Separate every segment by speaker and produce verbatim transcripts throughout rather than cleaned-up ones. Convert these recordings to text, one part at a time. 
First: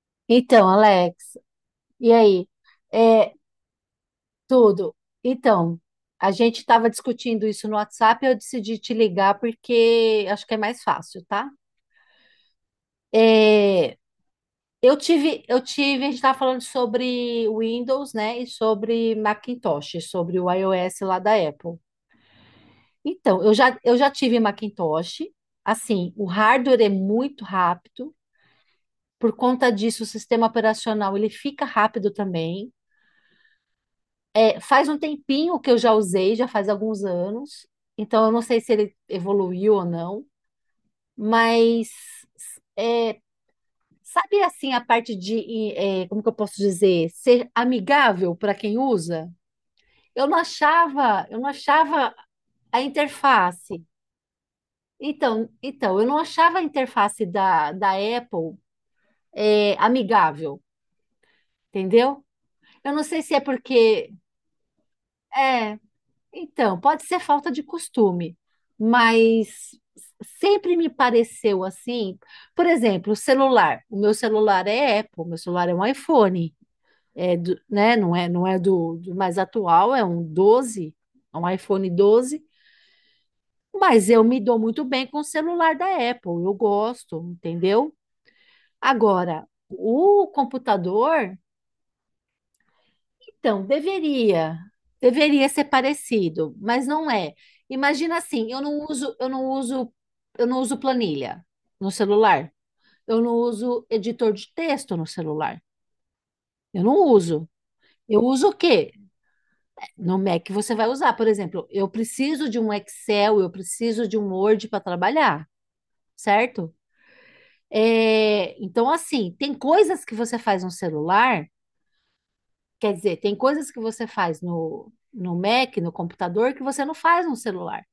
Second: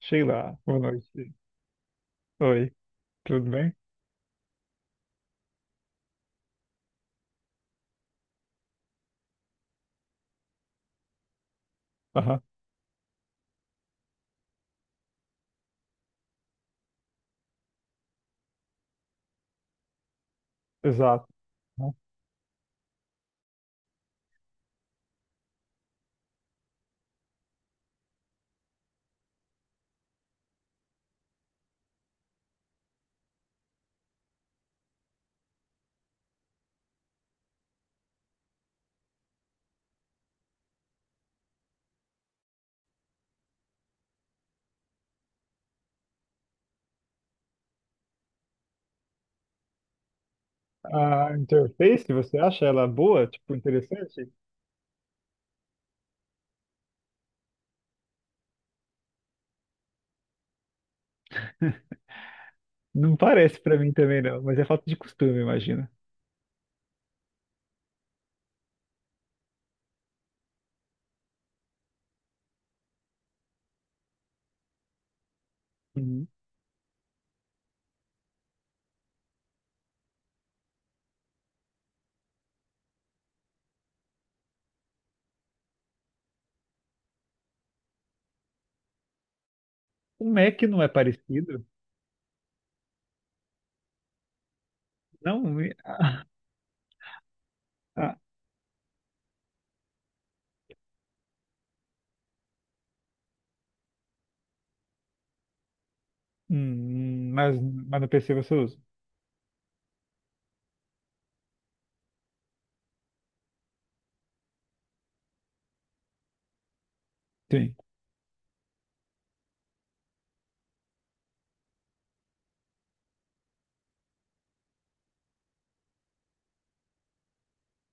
Speaker 1: Sheila,
Speaker 2: Então,
Speaker 1: boa
Speaker 2: Alex,
Speaker 1: noite.
Speaker 2: e aí?
Speaker 1: Oi,
Speaker 2: É,
Speaker 1: tudo bem?
Speaker 2: tudo. Então, a gente estava discutindo isso no WhatsApp, eu decidi te ligar porque acho que é mais fácil, tá?
Speaker 1: Aham,
Speaker 2: É, eu tive, eu tive, a gente estava falando sobre Windows, né, e sobre Macintosh, sobre o iOS lá
Speaker 1: exato.
Speaker 2: da Apple. Então, eu já, eu já tive Macintosh, assim, o hardware é muito rápido, por conta disso o sistema operacional ele fica rápido também. Faz um tempinho que eu já usei, já faz alguns anos. Então, eu não sei se ele evoluiu ou não, mas é, sabe assim a parte de, é, como que eu posso dizer, ser amigável para quem usa? Eu não achava,
Speaker 1: A
Speaker 2: eu não
Speaker 1: interface,
Speaker 2: achava
Speaker 1: você acha
Speaker 2: a
Speaker 1: ela boa? Tipo,
Speaker 2: interface.
Speaker 1: interessante?
Speaker 2: Então, então, eu não achava a interface da, da Apple é, amigável, entendeu? Eu não
Speaker 1: Não
Speaker 2: sei se é
Speaker 1: parece pra mim
Speaker 2: porque
Speaker 1: também, não, mas é falta de costume,
Speaker 2: é,
Speaker 1: imagina.
Speaker 2: então, pode ser falta de costume, mas sempre me pareceu assim. Por exemplo, o celular. O meu celular é Apple, meu celular é um
Speaker 1: Uhum.
Speaker 2: iPhone, é do- né? Não é, não é do, do mais atual, é um doze é um iPhone doze. Mas eu me dou muito bem com o celular da Apple, eu gosto, entendeu? Agora,
Speaker 1: O
Speaker 2: o
Speaker 1: Mac não é
Speaker 2: computador.
Speaker 1: parecido?
Speaker 2: Então, deveria, deveria
Speaker 1: Não,
Speaker 2: ser
Speaker 1: e- ah,
Speaker 2: parecido, mas não é. Imagina
Speaker 1: ah,
Speaker 2: assim, eu não uso, eu não uso, eu não uso planilha no celular. Eu não uso editor de texto no celular. Eu não
Speaker 1: hum,
Speaker 2: uso.
Speaker 1: mas, mas no
Speaker 2: Eu
Speaker 1: P C
Speaker 2: uso
Speaker 1: você
Speaker 2: o
Speaker 1: usa?
Speaker 2: quê? No Mac você vai usar, por exemplo, eu preciso de um Excel, eu preciso de um Word para trabalhar, certo?
Speaker 1: Sim.
Speaker 2: É, então, assim, tem coisas que você faz no celular. Quer dizer, tem coisas que você faz no, no Mac, no computador, que você não faz no celular.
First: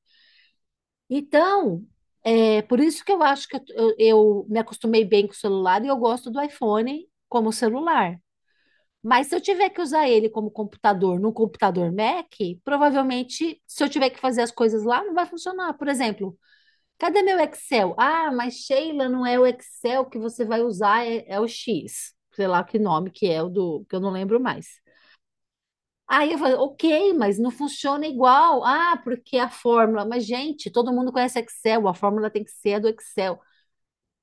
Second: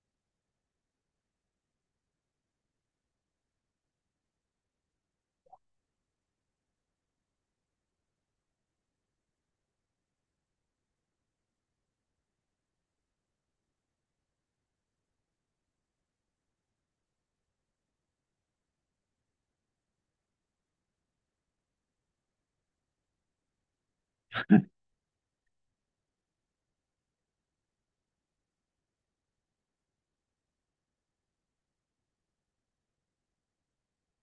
Speaker 2: Então, é por isso que eu acho que eu, eu- eu me acostumei bem com o celular e eu gosto do iPhone como celular. Mas se eu tiver que usar ele como computador no computador Mac, provavelmente, se eu tiver que fazer as coisas lá, não vai funcionar. Por exemplo, cadê meu Excel? Ah, mas Sheila, não é o Excel que você vai usar, é, é o X. Sei lá que nome que é o do, que eu não lembro mais. Aí eu falei, ok, mas não funciona igual. Ah, porque a fórmula. Mas, gente, todo mundo conhece Excel, a fórmula tem que ser a do Excel.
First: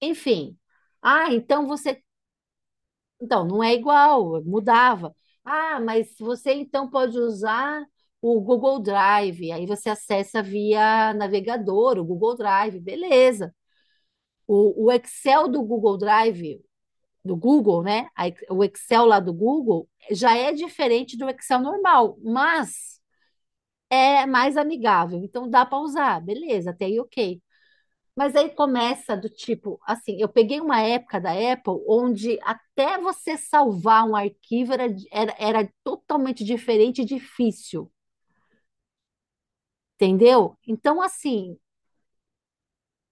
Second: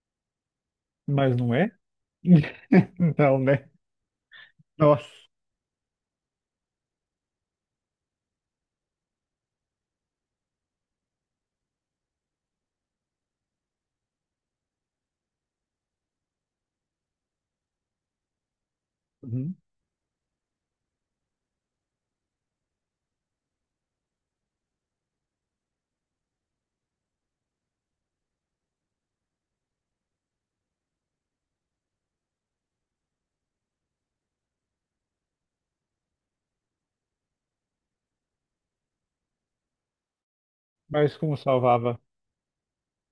Speaker 2: Enfim. Ah,
Speaker 1: Mas não
Speaker 2: então
Speaker 1: é?
Speaker 2: você.
Speaker 1: Não,
Speaker 2: Então, não
Speaker 1: né?
Speaker 2: é igual, mudava.
Speaker 1: Nossa.
Speaker 2: Ah, mas você então pode usar o Google Drive. Aí você acessa via navegador, o Google Drive, beleza. O, o Excel do Google Drive, do Google, né? A- O Excel lá do
Speaker 1: Uhum.
Speaker 2: Google já é diferente do Excel normal, mas é mais amigável, então dá para usar, beleza, até aí ok. Mas aí começa do tipo, assim, eu peguei uma época da Apple onde até você salvar um arquivo era, era, era totalmente diferente e difícil, entendeu? Então,
Speaker 1: Mas como
Speaker 2: assim,
Speaker 1: salvava?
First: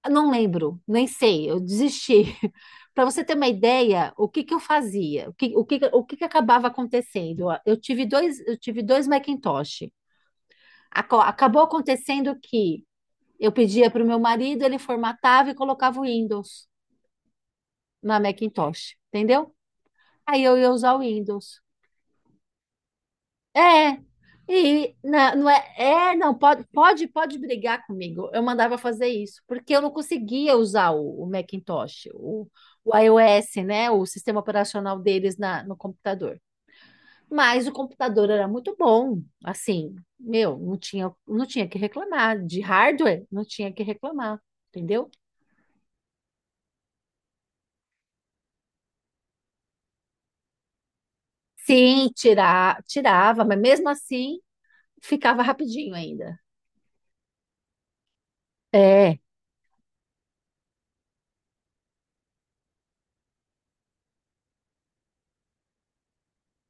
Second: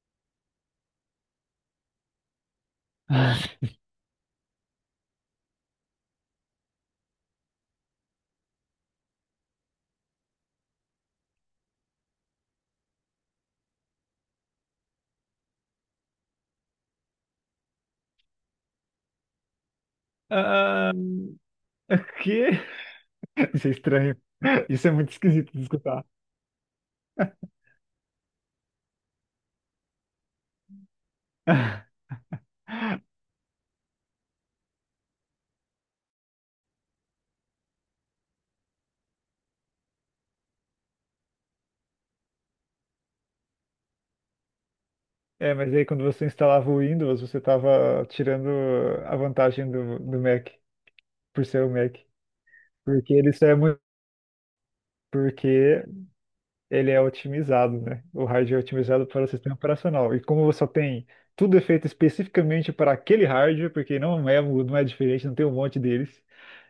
Speaker 2: eu não lembro, nem sei, eu desisti. Para você ter uma ideia, o que que eu fazia? O que, o que, o que que acabava acontecendo? Eu tive dois, eu tive dois Macintosh. Aco- Acabou acontecendo que eu pedia para o meu marido, ele formatava e colocava o Windows na Macintosh, entendeu? Aí eu ia
Speaker 1: Ah,
Speaker 2: usar o Windows.
Speaker 1: que? Isso é
Speaker 2: É,
Speaker 1: estranho. Isso é
Speaker 2: e
Speaker 1: muito
Speaker 2: na- não
Speaker 1: esquisito de
Speaker 2: é,
Speaker 1: escutar.
Speaker 2: é, não, pode, pode, pode brigar comigo. Eu mandava fazer isso, porque eu não conseguia usar o, o Macintosh, o, o iOS, né? O sistema operacional deles na, no computador. Mas o computador era muito bom, assim, meu, não tinha, não tinha que reclamar. De hardware, não tinha que reclamar, entendeu?
Speaker 1: É, mas aí quando você instalava o Windows, você estava tirando a vantagem do, do Mac, por ser o Mac.
Speaker 2: Sim, tirar,
Speaker 1: Porque ele
Speaker 2: tirava,
Speaker 1: só é
Speaker 2: mas
Speaker 1: muito,
Speaker 2: mesmo assim ficava
Speaker 1: porque
Speaker 2: rapidinho ainda.
Speaker 1: ele é otimizado, né? O hardware é otimizado
Speaker 2: É,
Speaker 1: para o sistema operacional. E como você só tem tudo é feito especificamente para aquele hardware, porque não é, mu- não é diferente, não tem um monte deles.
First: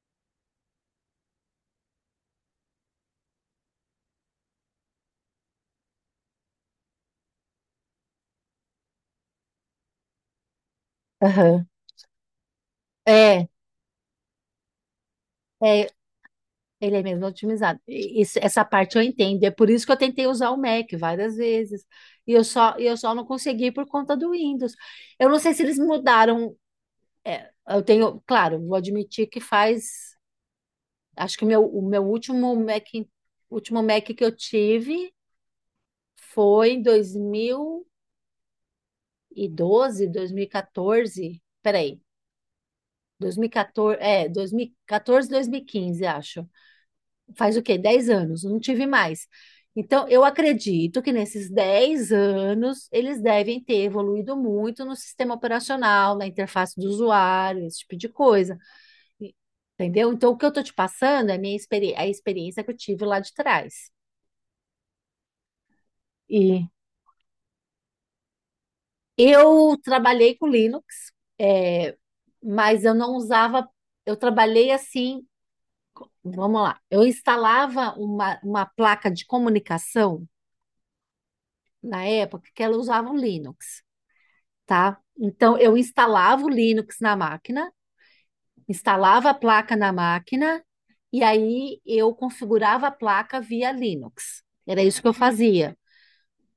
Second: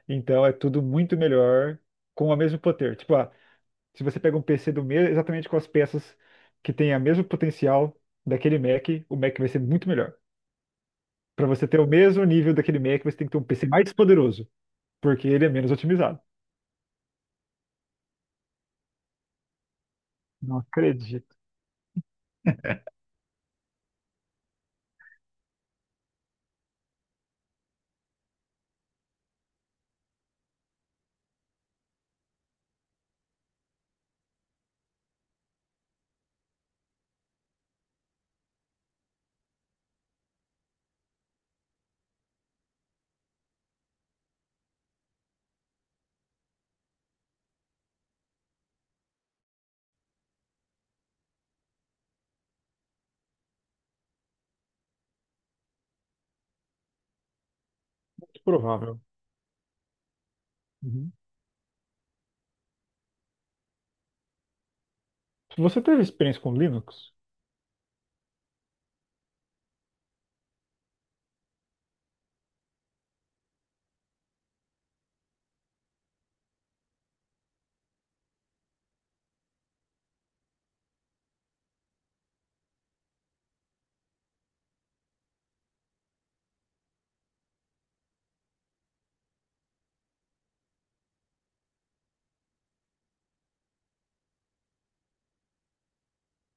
Speaker 1: Então é tudo muito melhor com o mesmo poder. Tipo, ah, se você pega um P C do mesmo, exatamente com as peças que têm o mesmo potencial daquele Mac, o Mac vai ser muito melhor. Para
Speaker 2: aham.
Speaker 1: você ter o mesmo nível daquele Mac, você tem que ter um
Speaker 2: É,
Speaker 1: P C mais poderoso, porque ele é menos
Speaker 2: é,
Speaker 1: otimizado.
Speaker 2: ele é mesmo otimizado. E isso, essa parte eu entendo. É por isso que eu tentei usar o
Speaker 1: Não
Speaker 2: Mac
Speaker 1: acredito.
Speaker 2: várias vezes. E eu só, e eu só não consegui por conta do Windows. Eu não sei se eles mudaram. Eu tenho, claro, vou admitir que faz. Acho que o meu, o meu último Mac, último Mac que eu tive foi em dois dois mil mil e doze dois mil e dois mil e quatorze. Peraí. dois mil e quatorze, é, dois mil e quatorze, dois mil e quinze, acho. Faz o quê? Dez anos, não tive mais. Então, eu acredito que nesses dez anos eles devem ter evoluído muito no sistema operacional, na interface do usuário, esse tipo de coisa.
Speaker 1: Provável.
Speaker 2: E- Entendeu? Então, o que eu estou te
Speaker 1: Uhum.
Speaker 2: passando é a minha experi é a experiência que eu tive lá de trás.
Speaker 1: Se você teve experiência com
Speaker 2: E
Speaker 1: Linux,
Speaker 2: eu trabalhei com Linux, é, mas eu não usava. Eu trabalhei assim. Vamos lá. Eu instalava uma, uma placa de comunicação na época que ela usava o Linux, tá? Então eu instalava o Linux na máquina, instalava a placa na máquina e aí eu configurava a placa via Linux. Era isso que eu fazia.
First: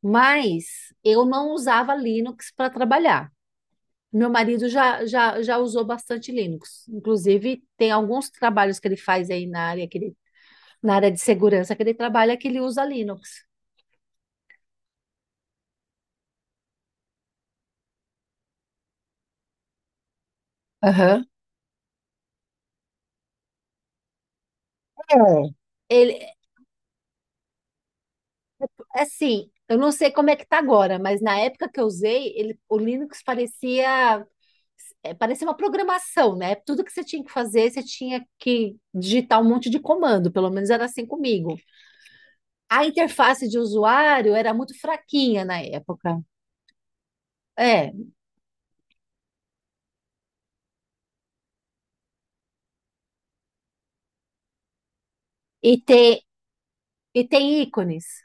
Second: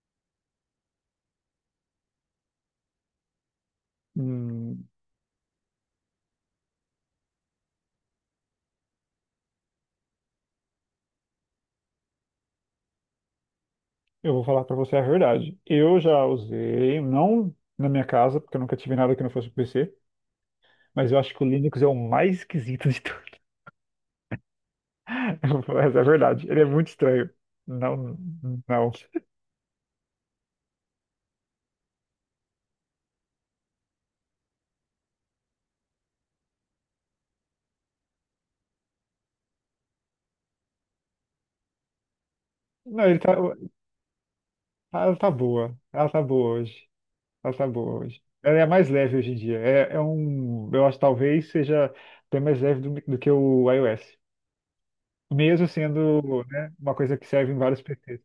Speaker 2: Mas eu não usava Linux para trabalhar. Meu marido
Speaker 1: hum,
Speaker 2: já, já, já usou bastante Linux. Inclusive, tem alguns trabalhos que ele faz aí na área, que ele- na área de segurança que ele trabalha que ele usa Linux.
Speaker 1: eu vou falar para você a verdade. Eu já usei, não na minha casa, porque eu nunca tive nada que não fosse P C, mas eu
Speaker 2: Aham.
Speaker 1: acho que o Linux é o mais esquisito de tudo.
Speaker 2: É.
Speaker 1: Mas é
Speaker 2: Ele,
Speaker 1: verdade, ele é muito estranho. Não, não.
Speaker 2: assim, eu não sei como é que tá agora, mas na época que eu usei, ele, o Linux parecia, é, parecia uma programação, né? Tudo que você tinha que fazer, você tinha que digitar um monte de comando, pelo menos era assim comigo. A
Speaker 1: Não, ele tá,
Speaker 2: interface de usuário era muito
Speaker 1: ela tá
Speaker 2: fraquinha na
Speaker 1: boa. Ela
Speaker 2: época.
Speaker 1: tá boa hoje. Ela tá
Speaker 2: É,
Speaker 1: boa hoje. Ela é a mais leve hoje em dia. É, é um, eu acho que talvez seja até mais leve do, do que o iOS. Mesmo
Speaker 2: e tem,
Speaker 1: sendo, né, uma coisa
Speaker 2: e
Speaker 1: que serve em
Speaker 2: tem
Speaker 1: vários
Speaker 2: ícones.
Speaker 1: P Cs.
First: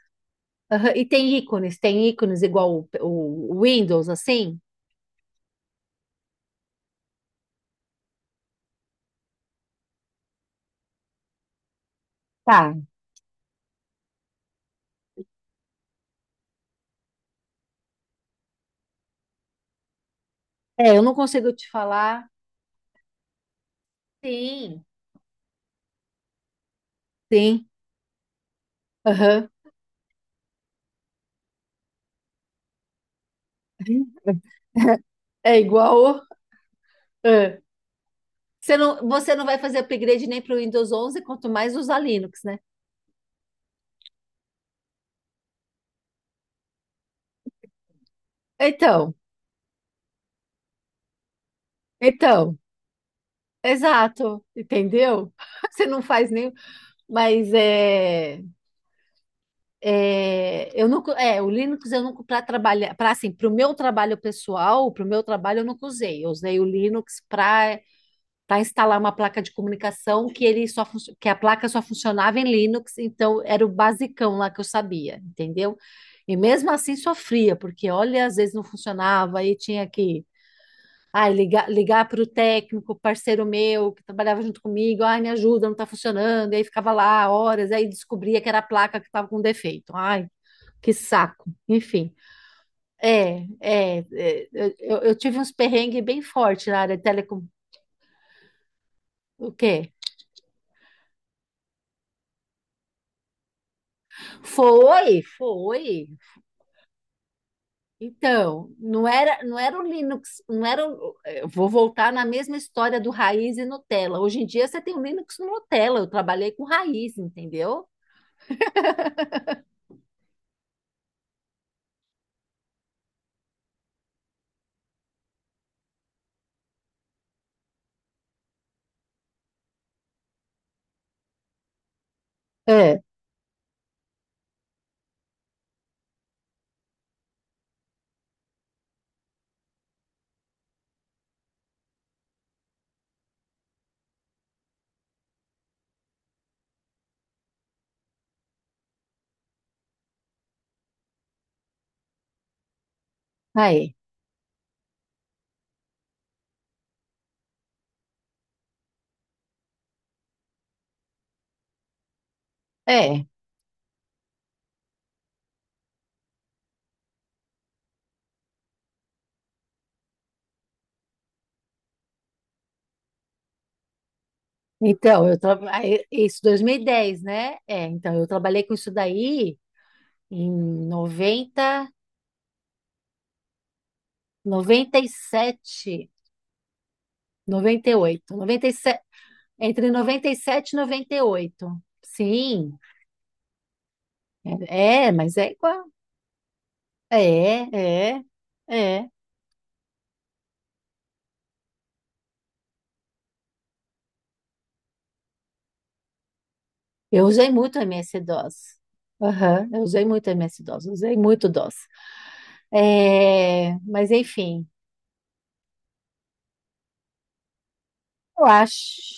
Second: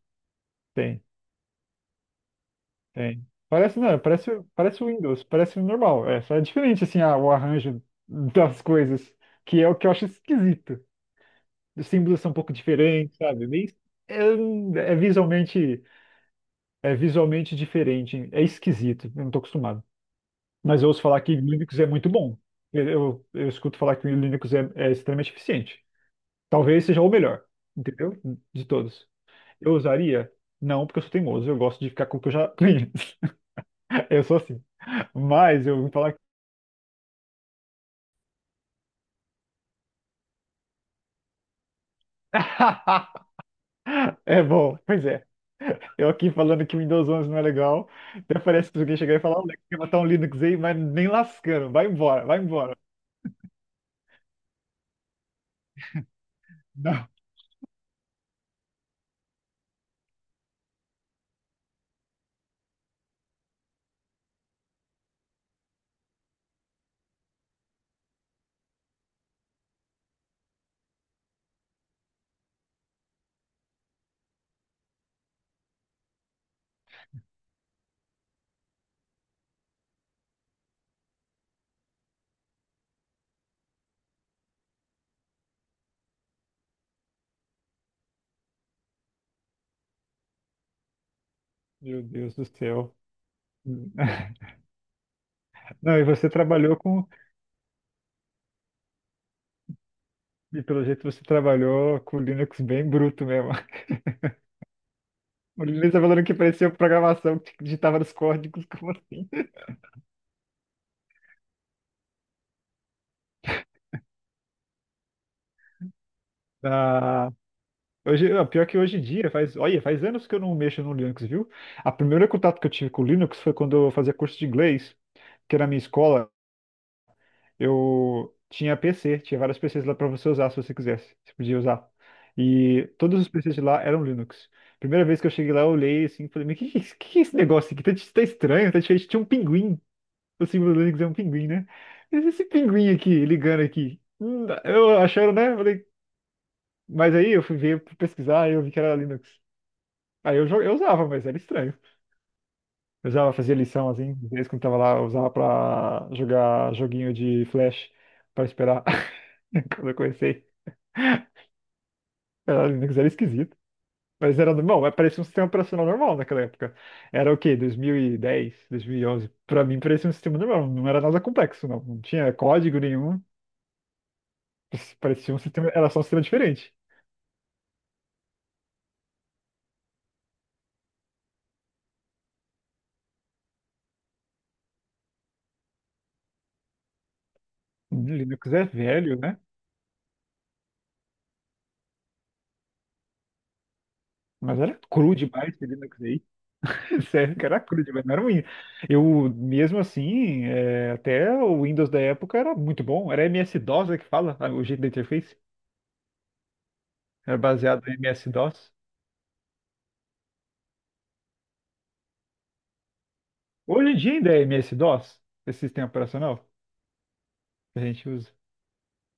Speaker 2: Aham,
Speaker 1: Tem,
Speaker 2: e tem ícones, tem ícones igual
Speaker 1: tem.
Speaker 2: o, o
Speaker 1: Parece, não,
Speaker 2: Windows,
Speaker 1: parece,
Speaker 2: assim?
Speaker 1: parece o Windows, parece normal. É, só é diferente, assim, a- o arranjo das coisas, que é o que eu acho esquisito. Os símbolos são um pouco
Speaker 2: Tá.
Speaker 1: diferentes, sabe? Meio, é, é visualmente, é visualmente diferente. É esquisito, eu não tô acostumado. Mas eu
Speaker 2: É, eu
Speaker 1: ouço
Speaker 2: não
Speaker 1: falar que
Speaker 2: consigo te
Speaker 1: Linux é muito
Speaker 2: falar.
Speaker 1: bom. Eu, eu, eu escuto falar que Linux é,
Speaker 2: Sim,
Speaker 1: é extremamente eficiente. Talvez seja o melhor,
Speaker 2: sim.
Speaker 1: entendeu? De todos.
Speaker 2: Aham.
Speaker 1: Eu usaria? Não, porque eu sou teimoso. Eu gosto de ficar com o que eu já conheço. Eu sou assim.
Speaker 2: É
Speaker 1: Mas eu vou falar.
Speaker 2: igual. É. Você não, você não vai fazer upgrade nem para o Windows onze, quanto mais usar Linux, né?
Speaker 1: É bom, pois é. Eu aqui falando que o Windows onze não é legal. Até parece que alguém
Speaker 2: Então,
Speaker 1: chegar e falar: Olha, quer matar um Linux aí, mas nem lascando. Vai embora, vai
Speaker 2: então,
Speaker 1: embora.
Speaker 2: exato, entendeu? Você não faz nem,
Speaker 1: Não.
Speaker 2: mas é, é, eu nunca, é, o Linux eu nunca para trabalhar, para assim, para o meu trabalho pessoal, para o meu trabalho eu nunca usei. Eu usei o Linux para para instalar uma placa de comunicação que ele só funcio- que a placa só funcionava em Linux, então era o basicão lá que eu sabia, entendeu? E mesmo assim sofria, porque olha, às vezes não funcionava e tinha que ai, ligar, ligar para o técnico, parceiro meu, que trabalhava junto comigo, ai, me ajuda, não está funcionando, e aí ficava lá horas, aí descobria que era a placa que estava com defeito. Ai, que saco.
Speaker 1: Meu
Speaker 2: Enfim,
Speaker 1: Deus do céu.
Speaker 2: é, é, é, eu, eu eu tive uns
Speaker 1: Não,
Speaker 2: perrengues
Speaker 1: e
Speaker 2: bem
Speaker 1: você
Speaker 2: fortes
Speaker 1: trabalhou
Speaker 2: na área de
Speaker 1: com
Speaker 2: telecom. O quê?
Speaker 1: e pelo jeito você trabalhou com o Linux bem bruto mesmo.
Speaker 2: Foi,
Speaker 1: O Linux tá
Speaker 2: foi.
Speaker 1: falando que parecia programação que digitava nos códigos,
Speaker 2: Então,
Speaker 1: como
Speaker 2: não
Speaker 1: assim?
Speaker 2: era, não era o Linux, não era o, eu vou voltar na mesma história do raiz e Nutella. Hoje em dia você tem o Linux no Nutella. Eu trabalhei com raiz,
Speaker 1: Ah,
Speaker 2: entendeu?
Speaker 1: hoje, ah, pior que hoje em dia, faz, olha, faz anos que eu não mexo no Linux, viu? A primeira contato que eu tive com o Linux foi quando eu fazia curso de inglês, que era na minha escola, eu tinha P C, tinha vários P Cs lá para você usar se você quisesse, você podia usar. E
Speaker 2: É,
Speaker 1: todos os P Cs de lá eram Linux. Primeira vez que eu cheguei lá, eu olhei assim, falei, mas que, que, que é esse negócio aqui? Tá, tá estranho, tá diferente, tinha um pinguim. O símbolo do Linux é um pinguim, né? Mas esse pinguim aqui, ligando aqui. Hum, Eu achando, né? Falei, mas aí eu fui ver, fui pesquisar e eu vi que era Linux. Aí eu, jo- eu usava, mas era estranho. Eu usava, fazia lição
Speaker 2: aí,
Speaker 1: assim, às vezes quando tava lá, eu usava pra jogar joguinho de Flash pra esperar. Quando eu comecei, era Linux era
Speaker 2: é.
Speaker 1: esquisito. Mas era normal, mas parecia um sistema operacional normal naquela época. Era o quê? dois mil e dez, dois mil e onze. Pra mim parecia um sistema normal, não era nada complexo, não. Não tinha código nenhum. Isso
Speaker 2: Então,
Speaker 1: parecia
Speaker 2: eu
Speaker 1: um sistema, era só um
Speaker 2: trabalhei
Speaker 1: sistema
Speaker 2: isso dois mil
Speaker 1: diferente.
Speaker 2: e dez, né? É, então eu trabalhei com isso daí em noventa, noventa noventa e e sete, noventa e oito,
Speaker 1: Linux é
Speaker 2: noventa e sete,
Speaker 1: velho, né?
Speaker 2: entre noventa e sete e e noventa e oito. Sim,
Speaker 1: Mas era
Speaker 2: é, é,
Speaker 1: cru
Speaker 2: mas é
Speaker 1: demais esse
Speaker 2: igual.
Speaker 1: Linux aí. Sério, que era
Speaker 2: É,
Speaker 1: cru demais, não era
Speaker 2: é,
Speaker 1: ruim. Eu,
Speaker 2: é.
Speaker 1: mesmo assim, é, até o Windows da época era muito bom. Era M S-DOS, é que fala, ah, o jeito da interface.
Speaker 2: Eu
Speaker 1: Era
Speaker 2: usei muito
Speaker 1: baseado em M S-DOS.
Speaker 2: M S-DOS. Aham, eu usei muito MS-DOS, usei muito DOS. É,
Speaker 1: Hoje em
Speaker 2: mas
Speaker 1: dia ainda é
Speaker 2: enfim,
Speaker 1: MS-DOS, esse sistema operacional que a gente usa.
Speaker 2: eu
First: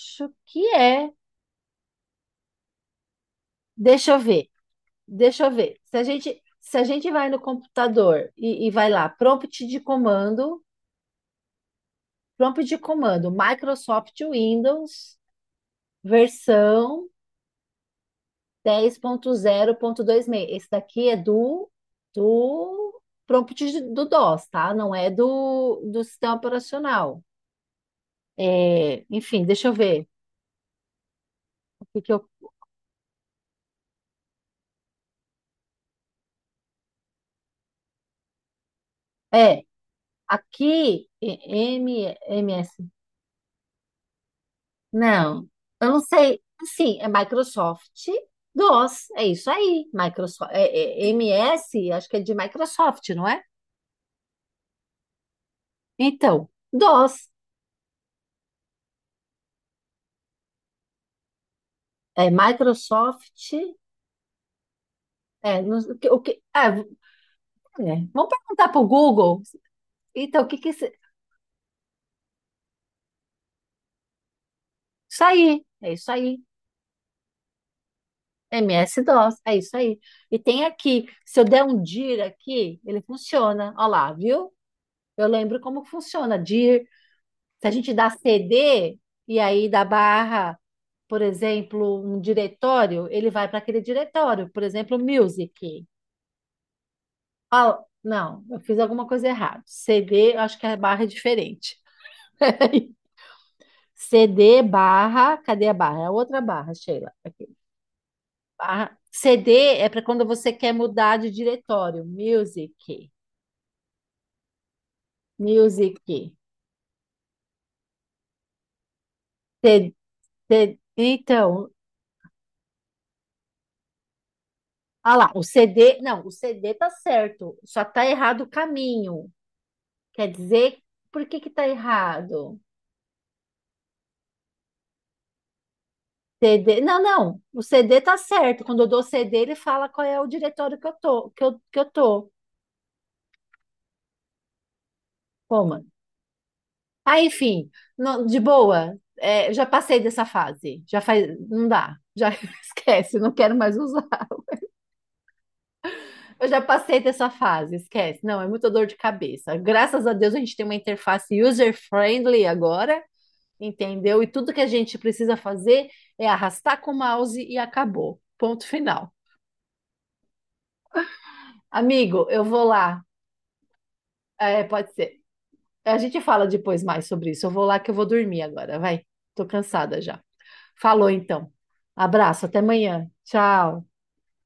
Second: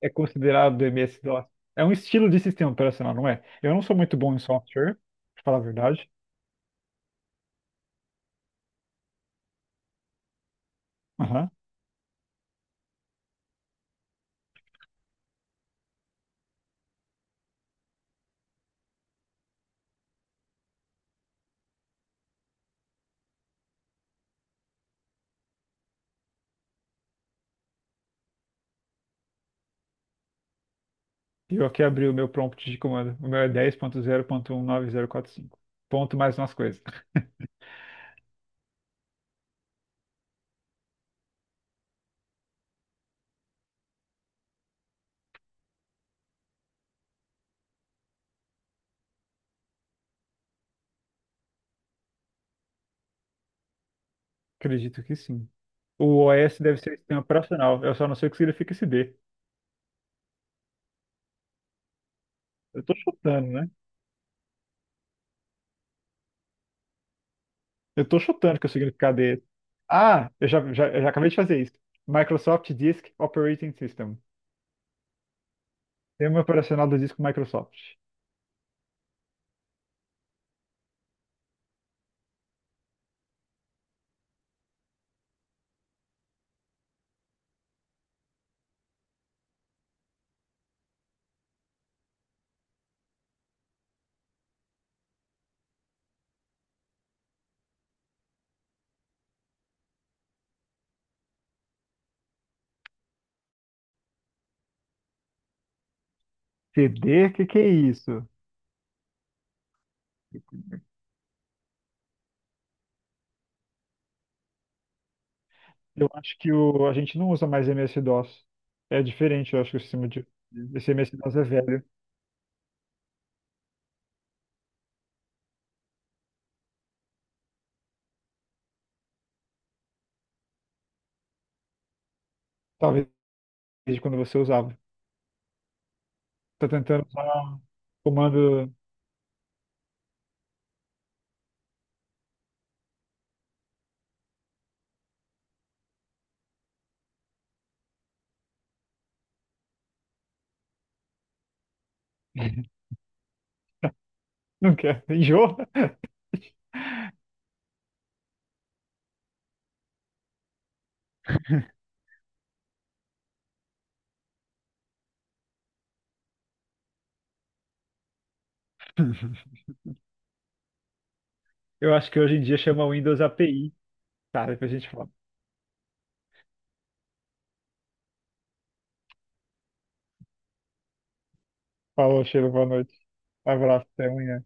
Speaker 1: É
Speaker 2: que
Speaker 1: considerado
Speaker 2: é.
Speaker 1: M S-DOS. É um estilo de sistema operacional, não é? Eu não sou
Speaker 2: Deixa
Speaker 1: muito
Speaker 2: eu
Speaker 1: bom em
Speaker 2: ver,
Speaker 1: software, pra
Speaker 2: deixa eu
Speaker 1: falar a
Speaker 2: ver. Se a
Speaker 1: verdade.
Speaker 2: gente, se a gente vai no computador e, e vai lá, prompt de comando, prompt de comando, Microsoft Windows, versão dez ponto zero ponto zero seis. Esse daqui é do, do prompt de- do DOS, tá? Não é do, do sistema operacional. É, enfim, deixa eu ver.
Speaker 1: E eu aqui
Speaker 2: O que
Speaker 1: abri
Speaker 2: que
Speaker 1: o
Speaker 2: eu...
Speaker 1: meu prompt de comando. O meu é dez ponto zero ponto um nove zero quatro cinco. Ponto zero ponto um nove zero quatro cinco. Ponto mais umas coisas.
Speaker 2: É, aqui, e- M, MS. Não, eu não sei. Sim, é Microsoft DOS. É isso aí. Microsoft, é, é, M S, acho que é de Microsoft, não é?
Speaker 1: Acredito que sim. O
Speaker 2: Então,
Speaker 1: OS deve ser sistema
Speaker 2: DOS.
Speaker 1: operacional. Eu só não sei o que significa esse D.
Speaker 2: É
Speaker 1: Eu tô chutando,
Speaker 2: Microsoft.
Speaker 1: né?
Speaker 2: É, não- o que, o que- é, É.
Speaker 1: Eu tô
Speaker 2: Vamos
Speaker 1: chutando que
Speaker 2: perguntar
Speaker 1: o
Speaker 2: para o
Speaker 1: significado é
Speaker 2: Google.
Speaker 1: esse. Ah,
Speaker 2: Então, o
Speaker 1: eu
Speaker 2: que que...
Speaker 1: já, já,
Speaker 2: se-
Speaker 1: eu já acabei de fazer isso. Microsoft Disk Operating System.
Speaker 2: Isso aí, é isso aí.
Speaker 1: Sistema operacional do disco Microsoft.
Speaker 2: M S-DOS, é isso aí. E tem aqui, se eu der um dir aqui, ele funciona. Olha lá, viu? Eu lembro como funciona. Dir, se a gente dá C D e aí dá barra, por exemplo, um diretório, ele vai para aquele diretório. Por exemplo, music. Ah, não, eu fiz alguma coisa errada. C D, eu acho que a barra é diferente. C D barra, cadê a barra? É a outra barra,
Speaker 1: C D,
Speaker 2: Sheila.
Speaker 1: o que
Speaker 2: Aqui.
Speaker 1: que é isso?
Speaker 2: A C D é para quando você quer mudar de diretório. Music, music.
Speaker 1: Eu acho que o, a gente não usa mais M S-DOS. É diferente, eu acho que o
Speaker 2: C-
Speaker 1: sistema de.
Speaker 2: C-
Speaker 1: Esse M S-DOS é
Speaker 2: então,
Speaker 1: velho.
Speaker 2: ah lá, o C D, não, o C D tá certo, só tá errado o caminho. Quer dizer, por que que tá errado?
Speaker 1: Talvez desde quando você usava. Tá
Speaker 2: C D, não,
Speaker 1: tentando
Speaker 2: não,
Speaker 1: usar
Speaker 2: o C D tá certo.
Speaker 1: comando.
Speaker 2: Quando eu dou C D, ele fala qual é o diretório que eu tô, que eu, que eu tô. Toma. Ah, enfim, não- de boa, é, já passei dessa fase. Já faz, não dá, já esquece, não quero mais usar.
Speaker 1: Não quer. Enjoa?
Speaker 2: Eu já passei dessa fase, esquece. Não, é muita dor de cabeça. Graças a Deus a gente tem uma interface user-friendly agora, entendeu? E tudo que a gente precisa fazer é arrastar com o mouse e acabou. Ponto final.
Speaker 1: Eu acho que
Speaker 2: Amigo,
Speaker 1: hoje em
Speaker 2: eu
Speaker 1: dia
Speaker 2: vou
Speaker 1: chama
Speaker 2: lá.
Speaker 1: Windows A P I. Tá,
Speaker 2: É,
Speaker 1: depois a gente
Speaker 2: pode
Speaker 1: fala.
Speaker 2: ser. A gente fala depois mais sobre isso. Eu vou lá que eu vou dormir agora, vai. Tô cansada já. Falou então.
Speaker 1: Falou,
Speaker 2: Abraço,
Speaker 1: Sheila,
Speaker 2: até
Speaker 1: boa noite.
Speaker 2: amanhã. Tchau.
Speaker 1: Abraço, até amanhã.